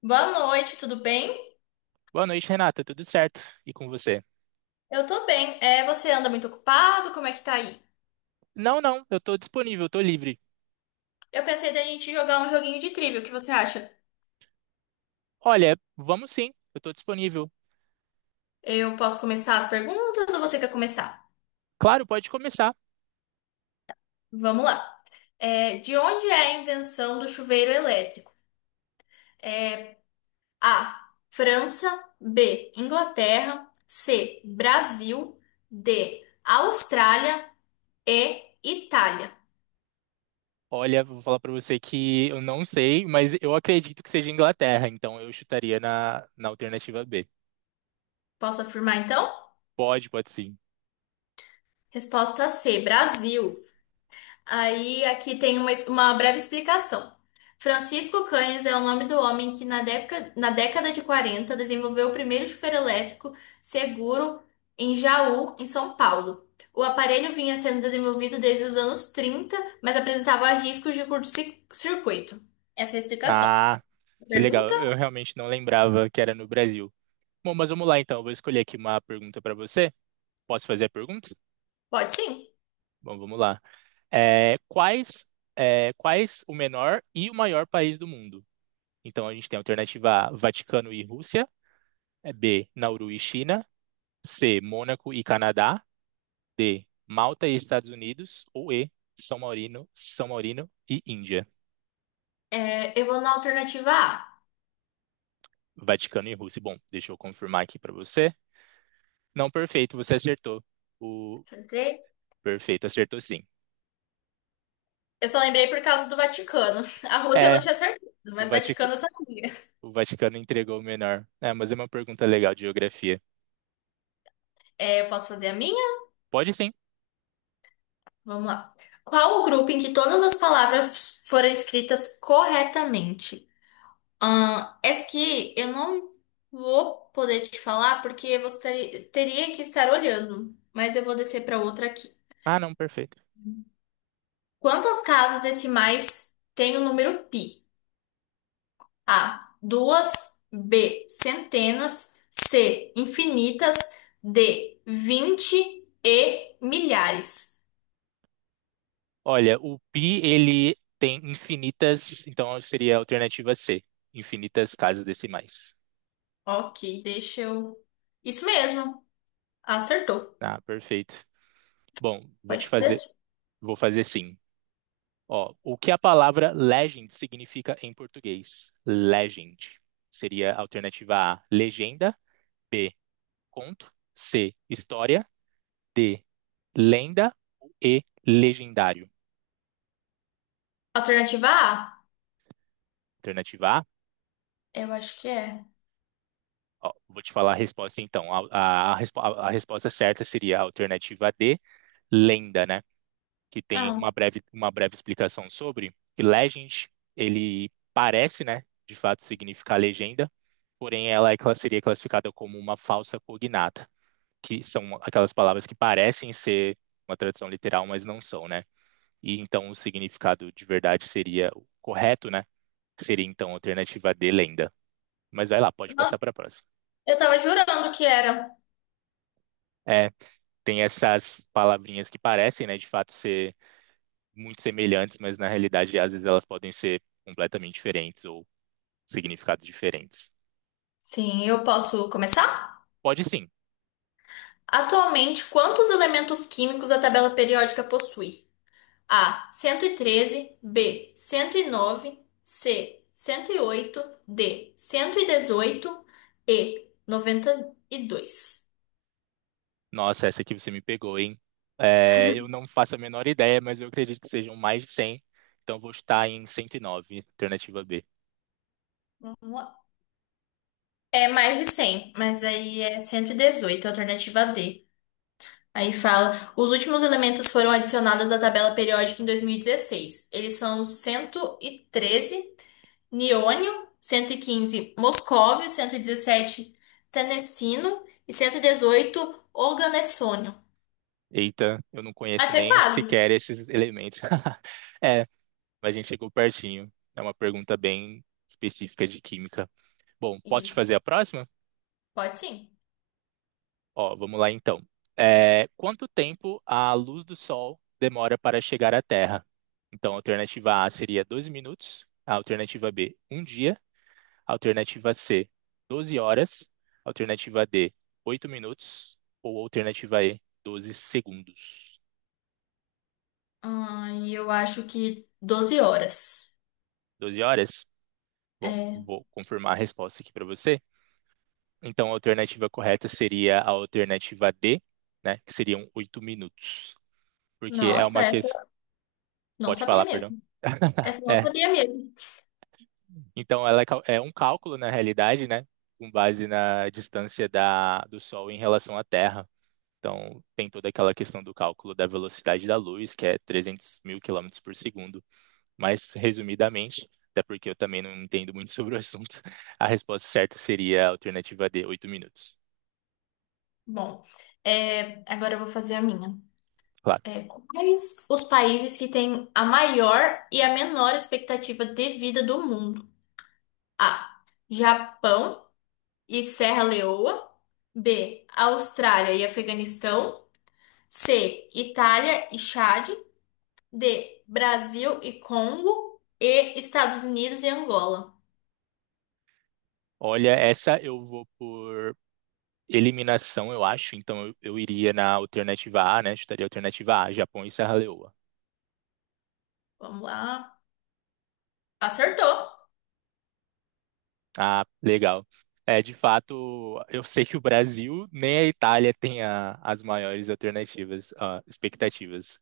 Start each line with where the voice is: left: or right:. left: Boa noite, tudo bem?
right: Boa noite, Renata. Tudo certo? E com você?
left: Eu tô bem. Você anda muito ocupado? Como é que tá aí?
right: Não, não, eu tô disponível, tô livre.
left: Eu pensei da gente jogar um joguinho de trivia. O que você acha?
right: Olha, vamos sim, eu tô disponível.
left: Eu posso começar as perguntas ou você quer começar?
right: Claro, pode começar.
left: Vamos lá. De onde é a invenção do chuveiro elétrico? É, A. França. B. Inglaterra. C. Brasil. D. Austrália. E. Itália.
right: Olha, vou falar pra você que eu não sei, mas eu acredito que seja Inglaterra, então eu chutaria na alternativa B.
left: Posso afirmar então?
right: Pode sim.
left: Resposta C. Brasil. Aí aqui tem uma breve explicação. Francisco Canhes é o nome do homem que na década de 40 desenvolveu o primeiro chuveiro elétrico seguro em Jaú, em São Paulo. O aparelho vinha sendo desenvolvido desde os anos 30, mas apresentava riscos de curto-circuito. Essa é a explicação.
right: Ah, que
left: Pergunta?
right: legal. Eu realmente não lembrava que era no Brasil. Bom, mas vamos lá então. Eu vou escolher aqui uma pergunta pra você. Posso fazer a pergunta?
left: Pode sim.
right: Bom, vamos lá. É, quais, quais o menor e o maior país do mundo? Então a gente tem a alternativa A, Vaticano e Rússia, B, Nauru e China, C, Mônaco e Canadá, D, Malta e Estados Unidos, ou E, São Maurino e Índia.
left: Eu vou na alternativa A.
right: Vaticano e Rússia. Bom, deixa eu confirmar aqui para você. Não, perfeito, você acertou. O
left: Acertei?
right: Perfeito, acertou sim.
left: Eu só lembrei por causa do Vaticano. A Rússia eu não
right: É,
left: tinha certeza,
right: o
left: mas Vaticano eu sabia.
right: Vaticano entregou o menor. É, mas é uma pergunta legal de geografia.
left: Eu posso fazer a minha?
right: Pode sim.
left: Vamos lá. Qual o grupo em que todas as palavras foram escritas corretamente? Ah, essa aqui eu não vou poder te falar porque você teria que estar olhando, mas eu vou descer para outra aqui.
right: Ah, não, perfeito.
left: Quantas casas decimais tem o número pi? A, duas, B, centenas, C, infinitas, D, vinte e milhares.
right: Olha, o pi ele tem infinitas, então seria a alternativa C, infinitas casas decimais.
left: Ok, deixa eu. Isso mesmo, acertou.
right: Ah, perfeito. Bom,
left: Pode fazer.
right: vou fazer sim. Ó, o que a palavra legend significa em português? Legend. Seria a alternativa A, legenda, B, conto, C, história, D, lenda e legendário.
left: Alternativa A?
right: Alternativa A.
left: Eu acho que é.
right: Ó, vou te falar a resposta então. A resposta certa seria a alternativa D, lenda, né? Que tem
left: Ah,
right: uma breve explicação sobre, que legend, ele parece, né, de fato significar legenda, porém ela é seria classificada como uma falsa cognata, que são aquelas palavras que parecem ser uma tradução literal, mas não são, né? E então o significado de verdade seria o correto, né? Seria então a alternativa de lenda. Mas vai lá, pode passar
left: nossa,
right: para a próxima.
left: eu tava jurando que era.
right: É, tem essas palavrinhas que parecem, né, de fato ser muito semelhantes, mas na realidade, às vezes, elas podem ser completamente diferentes ou significados diferentes.
left: Sim, eu posso começar?
right: Pode sim.
left: Atualmente, quantos elementos químicos a tabela periódica possui? A, 113, B, 109, C, 108, D, 118, E, 92.
right: Nossa, essa aqui você me pegou, hein? É, eu não faço a menor ideia, mas eu acredito que sejam mais de 100. Então vou estar em 109, alternativa B.
left: É mais de 100, mas aí é 118, alternativa D. Aí fala, os últimos elementos foram adicionados à tabela periódica em 2016. Eles são 113 niônio, 115 moscóvio, 117 tenecino e 17 tenessino e 118, organessônio.
right: Eita, eu não
left: Mas
right: conheço
left: foi
right: nem
left: quase.
right: sequer esses elementos. É, mas a gente chegou pertinho. É uma pergunta bem específica de química. Bom, posso te
left: Isso,
right: fazer a próxima?
left: pode sim.
right: Ó, vamos lá então. É, quanto tempo a luz do Sol demora para chegar à Terra? Então, a alternativa A seria 12 minutos, a alternativa B, um dia, a alternativa C, 12 horas, a alternativa D, 8 minutos, ou a alternativa E, 12 segundos.
left: Ah, e eu acho que 12 horas.
right: 12 horas? Bom,
left: É,
right: vou confirmar a resposta aqui para você. Então, a alternativa correta seria a alternativa D, né, que seriam 8 minutos, porque é
left: nossa,
right: uma
left: essa
right: questão.
left: eu não
right: Pode
left: sabia
right: falar, perdão.
left: mesmo. Essa eu não
right: É,
left: sabia mesmo.
right: então, ela é é um cálculo, na realidade, né? Com base na distância da, do Sol em relação à Terra. Então, tem toda aquela questão do cálculo da velocidade da luz, que é 300 mil quilômetros por segundo. Mas, resumidamente, até porque eu também não entendo muito sobre o assunto, a resposta certa seria a alternativa D, 8 minutos.
left: Bom, agora eu vou fazer a minha.
right: Claro.
left: É, quais os países que têm a maior e a menor expectativa de vida do mundo? A. Japão e Serra Leoa. B. Austrália e Afeganistão. C. Itália e Chade. D. Brasil e Congo. E Estados Unidos e Angola.
right: Olha, essa eu vou por eliminação, eu acho. Então, eu iria na alternativa A, né? Chutaria a alternativa A, Japão e Serra Leoa.
left: Vamos lá. Acertou.
right: Ah, legal. É, de fato, eu sei que o Brasil nem a Itália tem as maiores alternativas, ah, expectativas.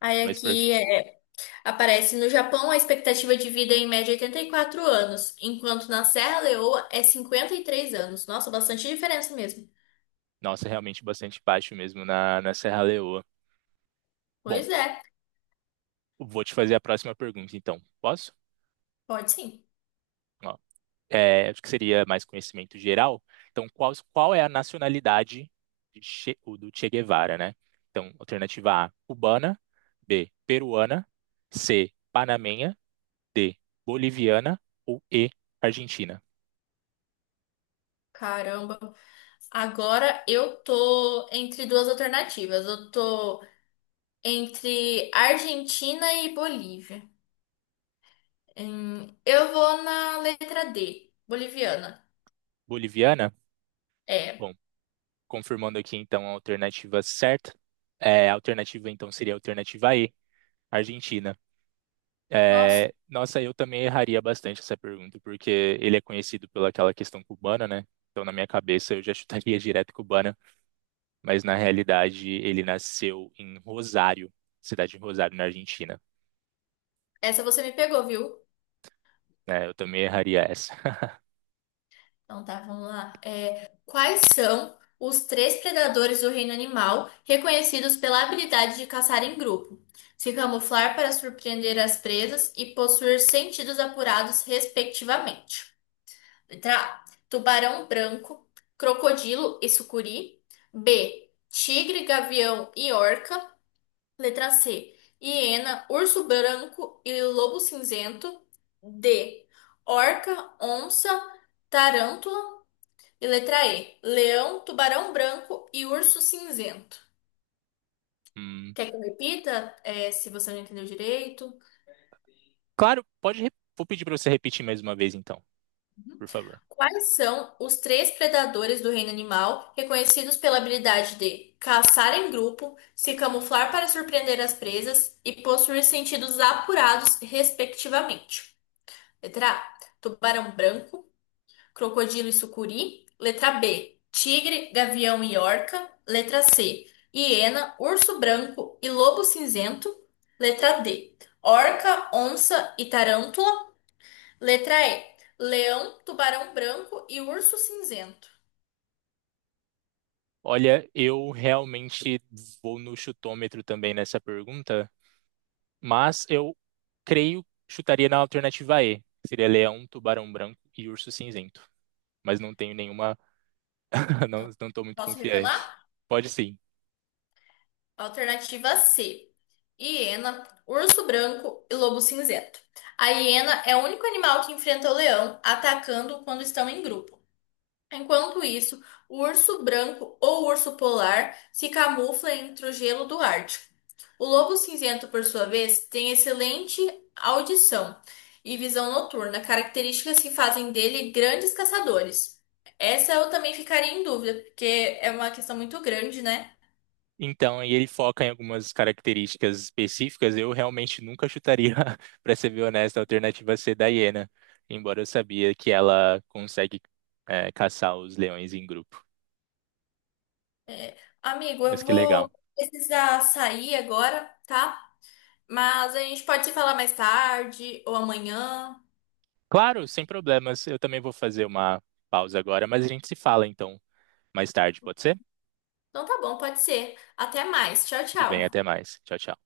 left: Aí
right: Mas,
left: aqui é. Aparece no Japão a expectativa de vida é em média 84 anos, enquanto na Serra Leoa é 53 anos. Nossa, bastante diferença mesmo.
right: nossa, é realmente bastante baixo mesmo na Serra Leoa. Bom,
left: Pois é,
right: vou te fazer a próxima pergunta, então. Posso?
left: pode sim.
right: Ó, é, acho que seria mais conhecimento geral. Então, qual é a nacionalidade o do Che Guevara, né? Então, alternativa A, cubana. B, peruana. C, panamenha. D. Boliviana ou E. Argentina?
left: Caramba. Agora eu tô entre duas alternativas. Eu tô entre Argentina e Bolívia. Eu vou na letra D, boliviana.
right: Boliviana?
left: É.
right: Bom, confirmando aqui então a alternativa certa. É, a alternativa então seria a alternativa E. Argentina.
left: Nossa,
right: É, nossa, eu também erraria bastante essa pergunta, porque ele é conhecido pelaquela questão cubana, né? Então, na minha cabeça, eu já chutaria direto cubana, mas na realidade ele nasceu em Rosário, cidade de Rosário, na Argentina.
left: essa você me pegou, viu?
right: Né? Eu também erraria essa.
left: Então tá, vamos lá. Quais são os três predadores do reino animal reconhecidos pela habilidade de caçar em grupo, se camuflar para surpreender as presas e possuir sentidos apurados, respectivamente? Letra A: tubarão branco, crocodilo e sucuri. B: tigre, gavião e orca. Letra C: hiena, urso branco e lobo cinzento. D: orca, onça. Tarântula e letra E: leão, tubarão branco e urso cinzento.
right: Hum,
left: Quer que eu repita, se você não entendeu direito?
right: claro, vou pedir para você repetir mais uma vez, então,
left: Uhum.
right: por favor.
left: Quais são os três predadores do reino animal reconhecidos pela habilidade de caçar em grupo, se camuflar para surpreender as presas e possuir sentidos apurados, respectivamente? Letra A: tubarão branco, crocodilo e sucuri. Letra B, tigre, gavião e orca. Letra C, hiena, urso branco e lobo cinzento. Letra D, orca, onça e tarântula. Letra E, leão, tubarão branco e urso cinzento.
right: Olha, eu realmente vou no chutômetro também nessa pergunta, mas eu creio chutaria na alternativa E, que seria leão, tubarão branco e urso cinzento. Mas não tenho nenhuma,
left: Então,
right: não estou muito
left: posso
right: confiante.
left: revelar?
right: Pode sim.
left: Alternativa C, hiena, urso branco e lobo cinzento. A hiena é o único animal que enfrenta o leão, atacando quando estão em grupo. Enquanto isso, o urso branco ou urso polar se camufla entre o gelo do Ártico. O lobo cinzento, por sua vez, tem excelente audição e visão noturna, características que fazem dele grandes caçadores. Essa eu também ficaria em dúvida, porque é uma questão muito grande, né?
right: Então, aí ele foca em algumas características específicas. Eu realmente nunca chutaria, para ser bem honesto, a alternativa C da hiena, embora eu sabia que ela consegue, caçar os leões em grupo.
left: Amigo,
right: Mas
left: eu
right: que legal.
left: vou precisar sair agora, tá? Mas a gente pode se falar mais tarde ou amanhã.
right: Claro, sem problemas. Eu também vou fazer uma pausa agora, mas a gente se fala então mais tarde, pode ser?
left: Então tá bom, pode ser. Até mais. Tchau,
right: Tudo bem, até
left: tchau.
right: mais. Tchau, tchau.